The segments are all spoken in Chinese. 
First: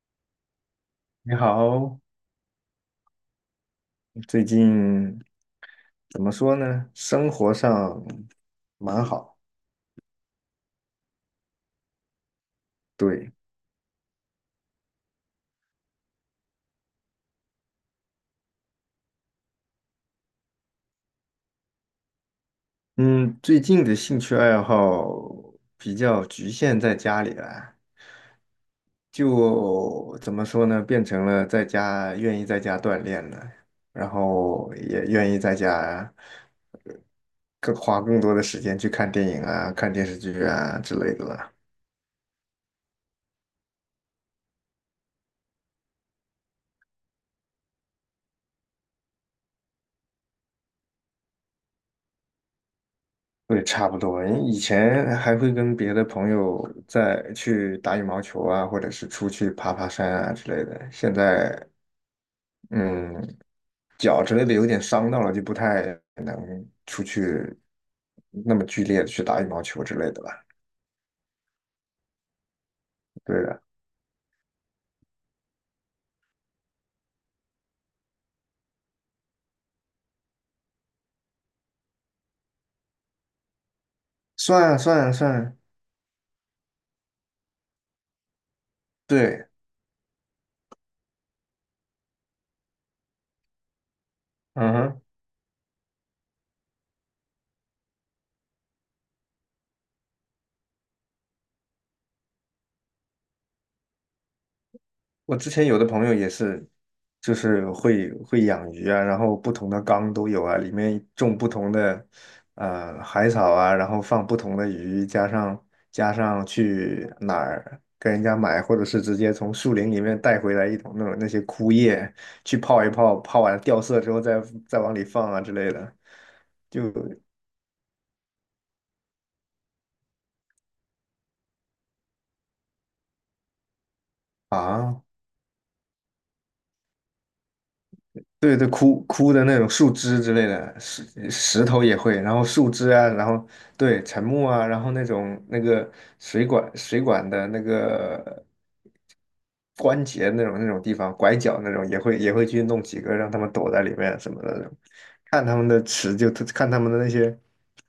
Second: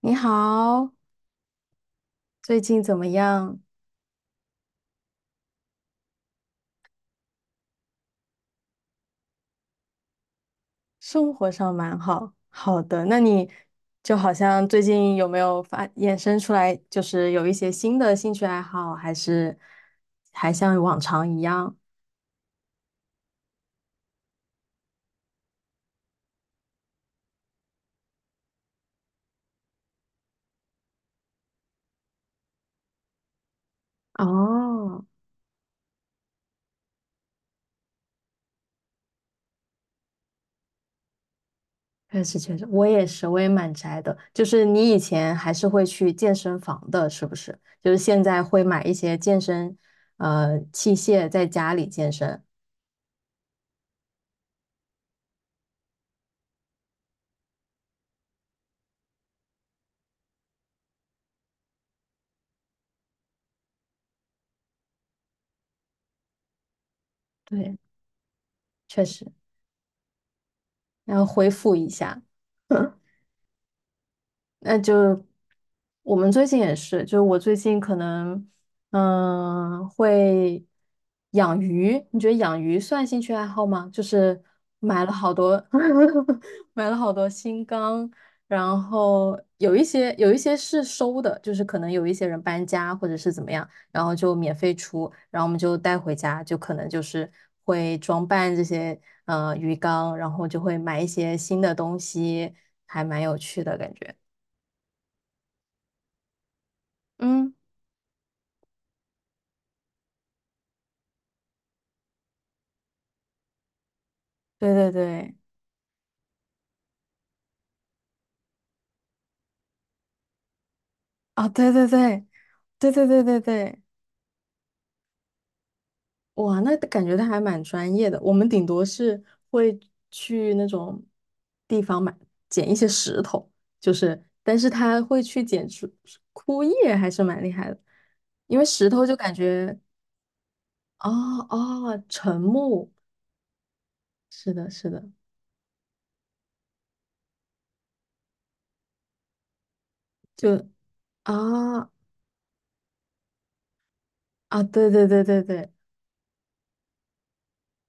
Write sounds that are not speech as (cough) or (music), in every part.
你好，你好，最近怎么样？最近怎么说呢？生活上蛮好，生活上蛮好。好的，那对，你就好像最近有没有发衍生出来，就是有一些新的兴趣爱好，还是还像往常一样？嗯，最近的兴趣爱好比较局限在家里了。就怎么说呢？变成了在家愿意在家锻炼了，然后也哦，愿意在家呃更花更多的时间去看电影啊、看电视剧啊之类的了。确实，我也是，我也蛮宅的。就是你以前还是会去健身房的，是不是？就是现在会买一些健身器械在家里健身。对，差不多。以前还会跟别的朋友再去打羽毛球啊，或者是出去爬爬山啊之类的。现在，嗯，脚之类的有点伤到了，就不太能出去对，那么剧烈确的去实，打羽毛球之类的吧。然后恢复一下。(laughs) 对的，那就我们最近也是，就我最近可能会养鱼，你觉得养鱼算兴趣爱好吗？就是算买了算好多 算，(laughs) 买了好多新缸，然后对，有一些是收的，就是可能有一些人搬家或者是怎么样，然后就免嗯费哼。出，然后我们就带回家，就可能就是会装扮这些鱼缸，然后就会买一些新的东西，还蛮有趣的感觉。我之前有的朋友也是，就嗯，是会养鱼啊，然后不同的缸都有啊，里面种不同的海草啊，然后放不同的对对鱼，加对，上去哪儿跟人家买，或者是直接从树林里面带回来一桶那种那些啊，枯对对叶对，去泡一对对泡，对对泡完了掉对，色之后再往里放啊之类的，哇，那就感觉他还蛮专业的。我们顶多是会去那种地方买捡一些石头，就是，但是啊。他会去捡出枯叶，还是蛮厉害的。对因为对，石枯头就枯感的那种觉，树枝之类的，哦石头也哦，会，然沉后树枝木，啊，然后对沉木是啊，的，然是后那的，种那个水管的那个关节那就种地方，拐角那种啊也会去弄几个，让他们躲在里面什么的啊，那种对对对对对，看他们的那些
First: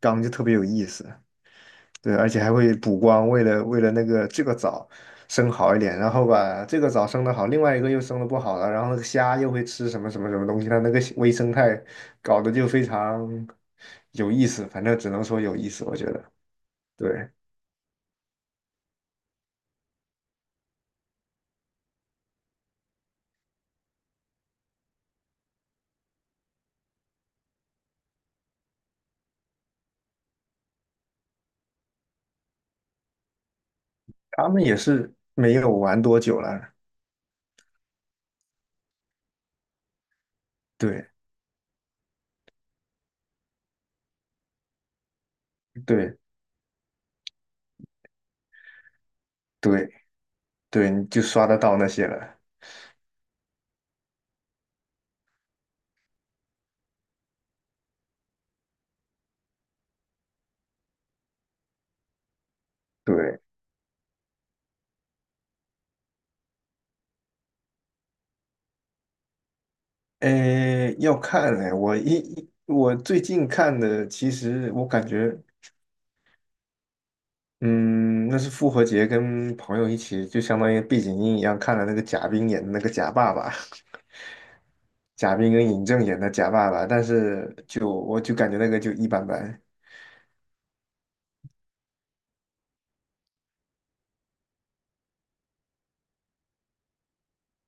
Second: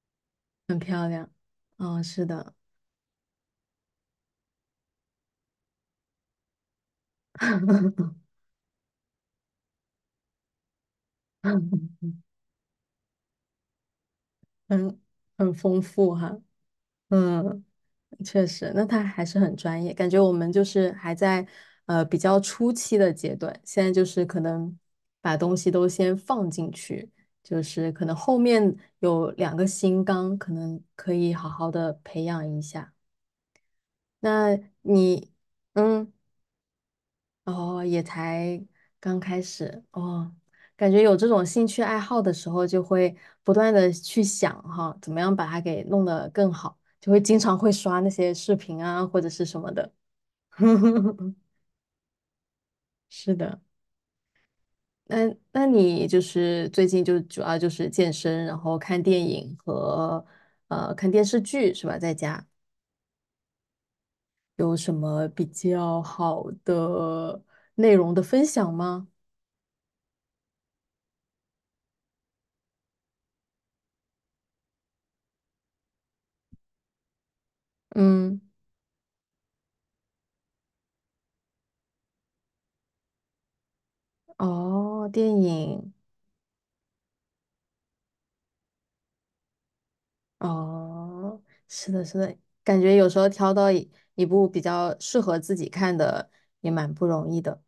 缸就特别有很意思。漂亮，对，是而且还的，会补光，为了那个这个藻生好一点，然后把这个藻生的好，另外一个又生的不好了，然后那个虾又会吃什么什么什么东西，它那个微生 (laughs) 态搞得就非常有意思，反正很只能说很有意丰思，我觉富得。哈，对，嗯。确实，那他还是很专业，感觉我们就是还在比较初期的阶段，现在就是可能把东西都先放进去，就是可能后面有两个新纲，可能可以好好的培养一下。他那们也是你，没有玩嗯，多久了，哦，也才刚开始哦，感觉对有这种兴趣爱好的时候，就会不断的去想哈，怎么样把它给弄对得更好，就会经常会刷那些视频啊，或者是什么对的。对，你就 (laughs) 刷得到那些了。是的，那你就是最近就主要就是健身，然后看电影和看电视剧是吧？在家对，有什么比较好的内容的分享吗？诶，要看嘞，我一一我最近看的，其实我感觉。嗯，那嗯，是复活节跟朋友一起，就相当于背景音一样看了那个贾冰演的那个贾爸爸，哦，(laughs) 贾电冰跟尹影，正演的贾爸爸，但是就我就感觉那个就一般般。哦，是的，是的，感觉有时候挑到一部比较适合自己看的也蛮不容易的。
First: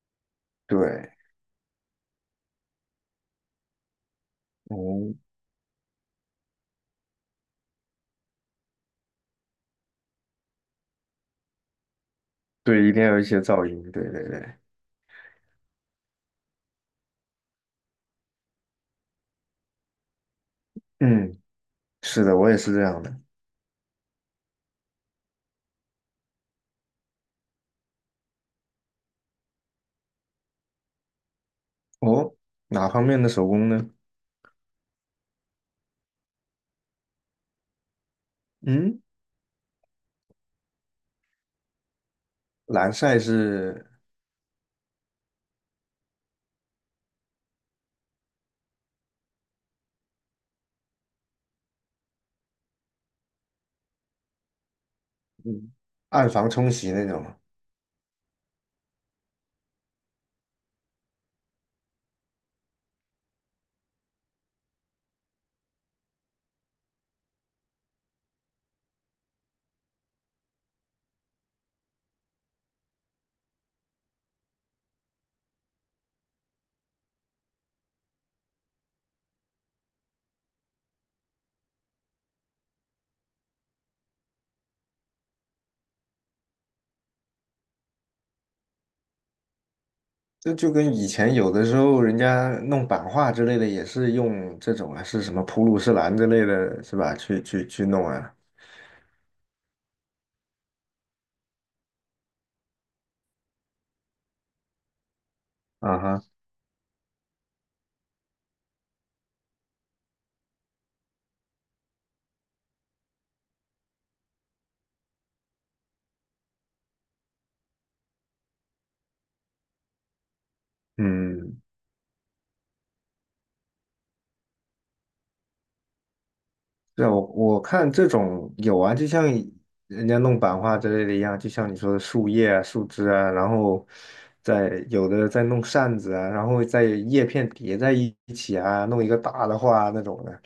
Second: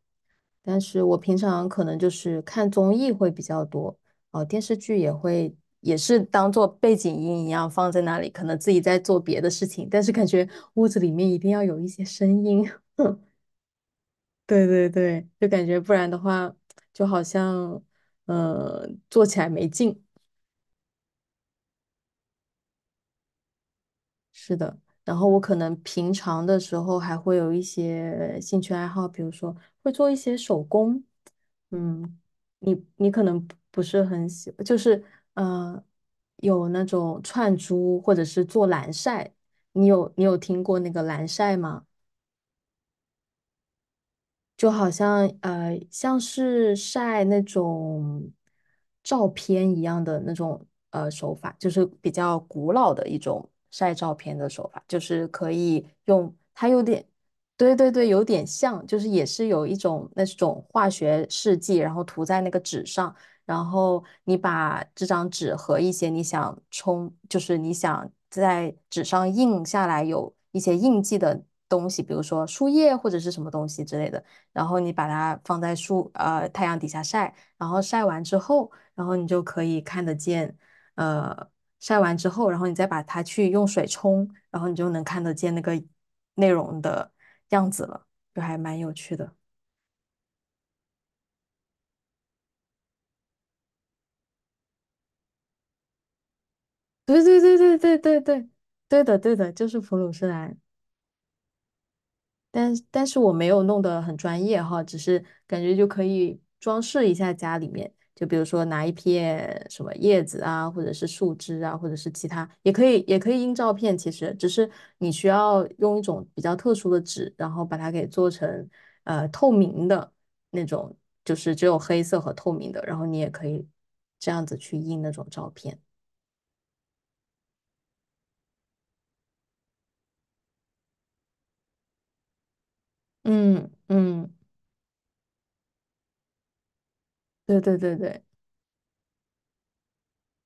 但是对，我平常可能就是看综艺会比较多，哦，电视剧也哦，会，也是当做背景音一样放在那里，可能自己在做别的事情，但是感觉屋子里面一定要有一些声音。对，一定 (laughs) 要有一些噪音。对对对，对对对，就感觉不然的话，就好像嗯，做起来没劲。嗯，是的，我也是这样的。是的，然后我可能平常的时候还会有一些兴趣爱好，比如说会做一些手工。嗯，哦，你哪方你面可的能手不工不呢？是很喜，就是呃，有那种串珠或者是做蓝嗯，晒，你有听过那个蓝晒吗？蓝晒是就好像，像是晒那种照片一样的那种手法，就是比较古老的一种晒照片的手法，就是可嗯以暗用房它冲有洗那点，种。对对对，有点像，就是也是有一种那种化学试剂，然后涂在那个纸上，然后你把这张纸和一些你想冲，就是你想在纸上印下来有一些印记的东西，比如说树叶或者是什么东西之类的。然后你把它放在太阳底下晒，然后晒完之后，然后你就可以看得见，呃，晒完之后，然后你再把它去用水冲，然后你就能看得见那个内容的样子了，就还蛮有趣的。这就跟以前有的时候人家弄版画之类的，也是用这种啊，是什么普鲁士蓝之类的，是吧？对对对去对对弄对啊，对，对的对的，就是普鲁士蓝。但是我没有弄得很专业哈，只是感觉就啊可哈，以装饰一下家里面，就比如说拿一片什么叶子啊，或者是树枝啊，或者是其他，也可以印照片，其实只是你需要用一种比较特殊的纸，然后把它给做成透明的那种，就是嗯，只有黑色和透明的，然后你也可以这样子去印那种照片。对啊我看这种有啊，就像人家弄版画之类的一样，就像你说的树叶啊、树枝啊，然嗯后嗯，再有的再弄扇子啊，然后再叶片对对叠在对一对。起啊，弄一个大的画啊那种的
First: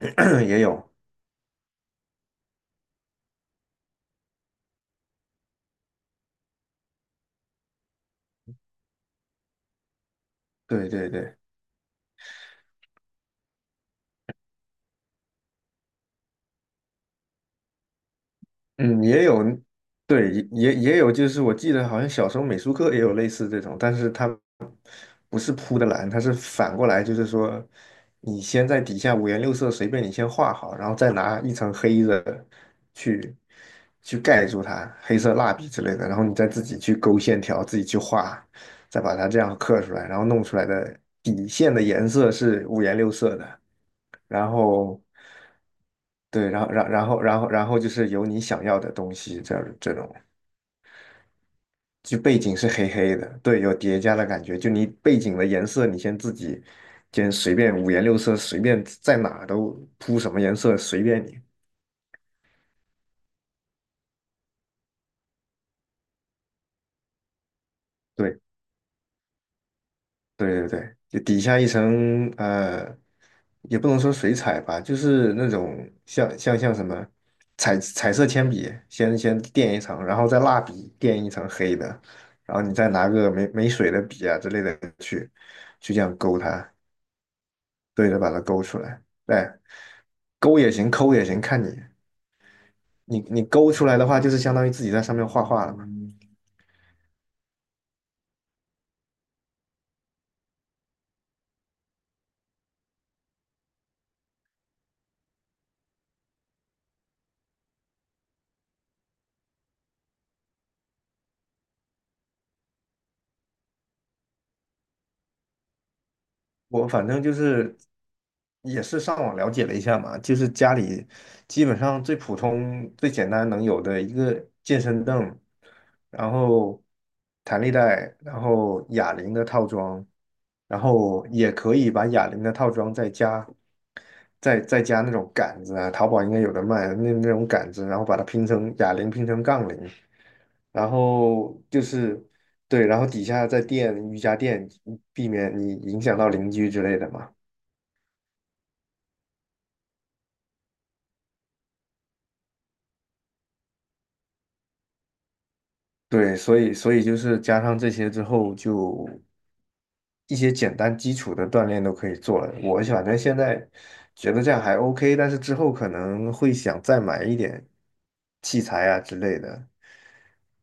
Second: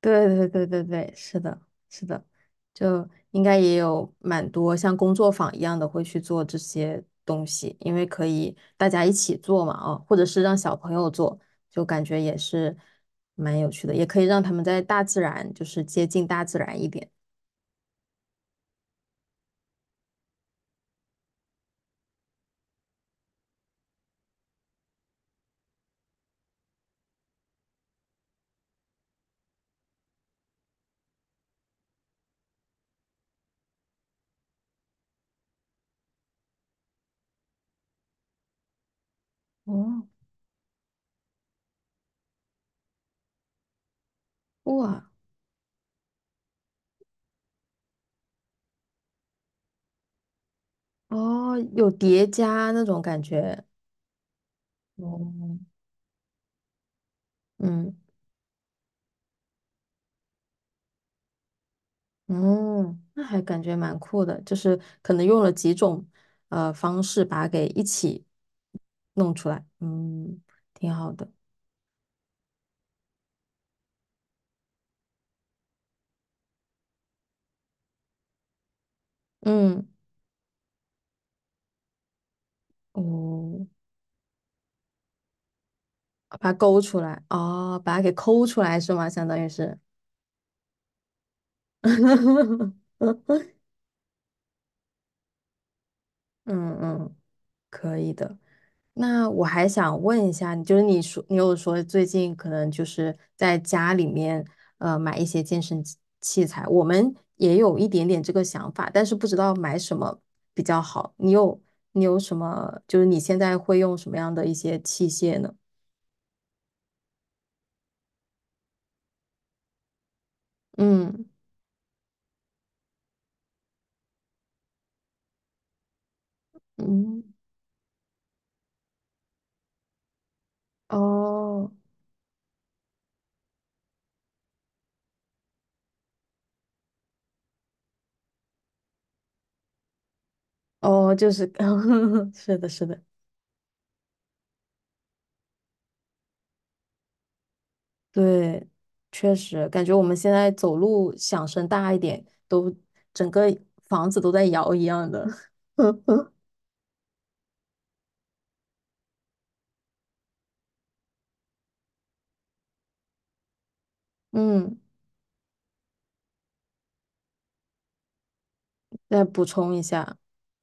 对 (coughs) (clears throat) 对也对对有，对，是的，是的，就应该也有蛮多像工作坊一样的会去做这些东西，因为可以大家一起做嘛，啊，或者是让小对朋对友对。做，就感觉也是蛮有趣的，也可以让他们在大自然，就是接近大自然一点。嗯，也有，对，也有，就是我记得好像小时候美术课也有类似这种，但是它不是铺的蓝，它是反过来，就是说你先在底下五颜六色随便你先画好，然后再拿一层黑的去去盖住它，黑色蜡笔之类的，然后你再自己去勾线条，自己去画，再把它这样刻出来，哦，然后弄出来的底线的颜色是五颜六色的。然后哇，对，然后就是有你想要的东西，这种哦，有就叠背景是加那黑种黑感的，对，觉。有叠加的感觉。就你背景的哦，颜色，你先自己先随便五嗯。颜六色，随便在哪都铺什么颜色随便你。嗯，那还感觉蛮酷的，就是可能用了几种方式把它给一起对。弄出来，嗯，对对挺对，好就的。底下一层，也不能说水彩吧，就是那种像什么彩色铅笔，先垫一嗯，层，然后再蜡笔垫一层黑的，然后你再拿个哦，没水的笔啊之类的去这样把勾它它，勾出来，哦，把它对给着把它抠出勾来出是来。吗？相当于对，是，勾也行，抠也行，看你 (laughs) 勾出来的话，就是相当于自己在上面画画了嘛。嗯嗯，可以的。那我还想问一下，就是你说你有说最近可能就是在家里面买一些健身器材，我们也有一点点这个想法，但是不知道买什么比较好。你有你有什么？就是你现在会用什么样的一些器械呢？我反正就是也是上网了解了一下嘛，就是家里嗯基本上最普通、最简单能有的一个健身凳，然后嗯，弹力带，然后哑铃的套装，然后也哦可以把哑铃的套装再加那种杆子啊，淘宝应该有的卖那种杆子，然后把它拼成杠铃，然哦，就是 后就是 (laughs) 是的，是对，然的。后底下再垫瑜伽垫，避免你影响到邻居之类的嘛。对，确实感觉我们现在走路响声大一点，都整个房子都在摇一样的。(laughs) 对，所以就是加上这些之后，就一些简单基础的锻炼都可以做了。我反正现在觉得这样还 嗯，OK，但是之后可能会想再买一点器材啊之再类补的。充一下。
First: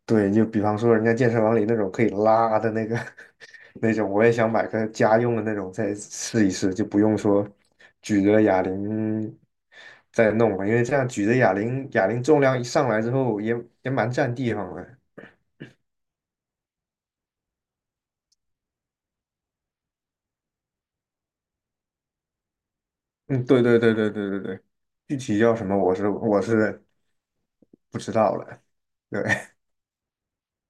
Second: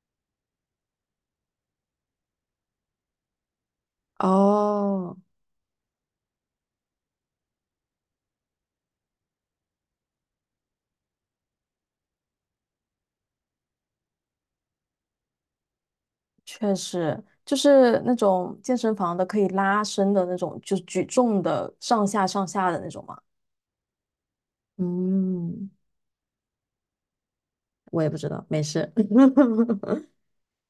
对，就比方说人家健身房里那种可以拉的那个 (laughs) 那种，我也想买个哦，家用的那种再试一试，就不用说举着哑铃再弄了，因为这样举着哑铃，哑铃重量一上来之后也蛮占地方的。确实，就是那种健身房的可以拉伸的那种，就是举重的上下上下的那种嘛。嗯，对对对对对对对，具体叫什嗯，么我是不我也知不知道道，没了。事。对，(laughs)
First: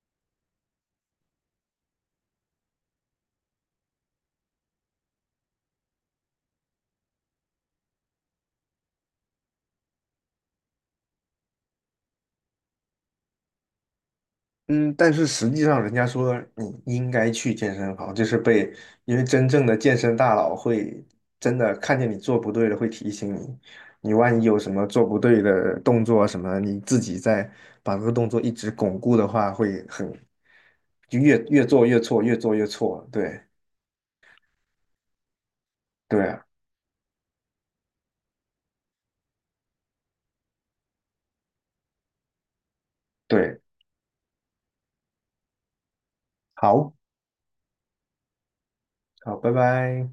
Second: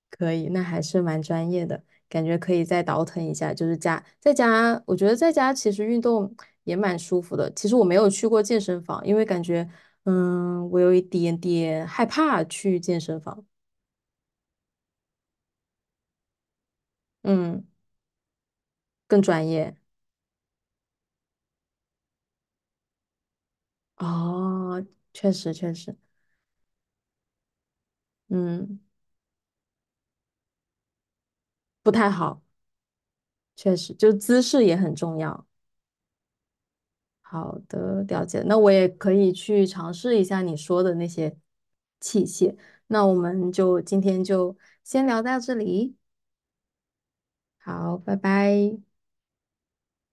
可以，那还是蛮专业的，感觉可以再倒腾一下。就是家在家，我觉得在家其实运动也蛮舒服的。其实我没有去过健身房，因为感觉，嗯，我有一点点害怕去健身房。嗯，但是实际上，人家说你应该去嗯，健身房，就是被，因更为专真正业。的健身大佬会真的看见你做不对了，会提醒你，你万一有什哦，么做不确对实确的实，动作什么，你自己再把这个动作一直嗯，巩固的话，会很，就越做不越太错，越好，做越错。对，确实，就姿势也很重要。对啊，好的，了解。那我也可以去尝试一下你说的那些器械。那我们对，就今天就先聊到这里，好，好，拜拜。好，拜拜。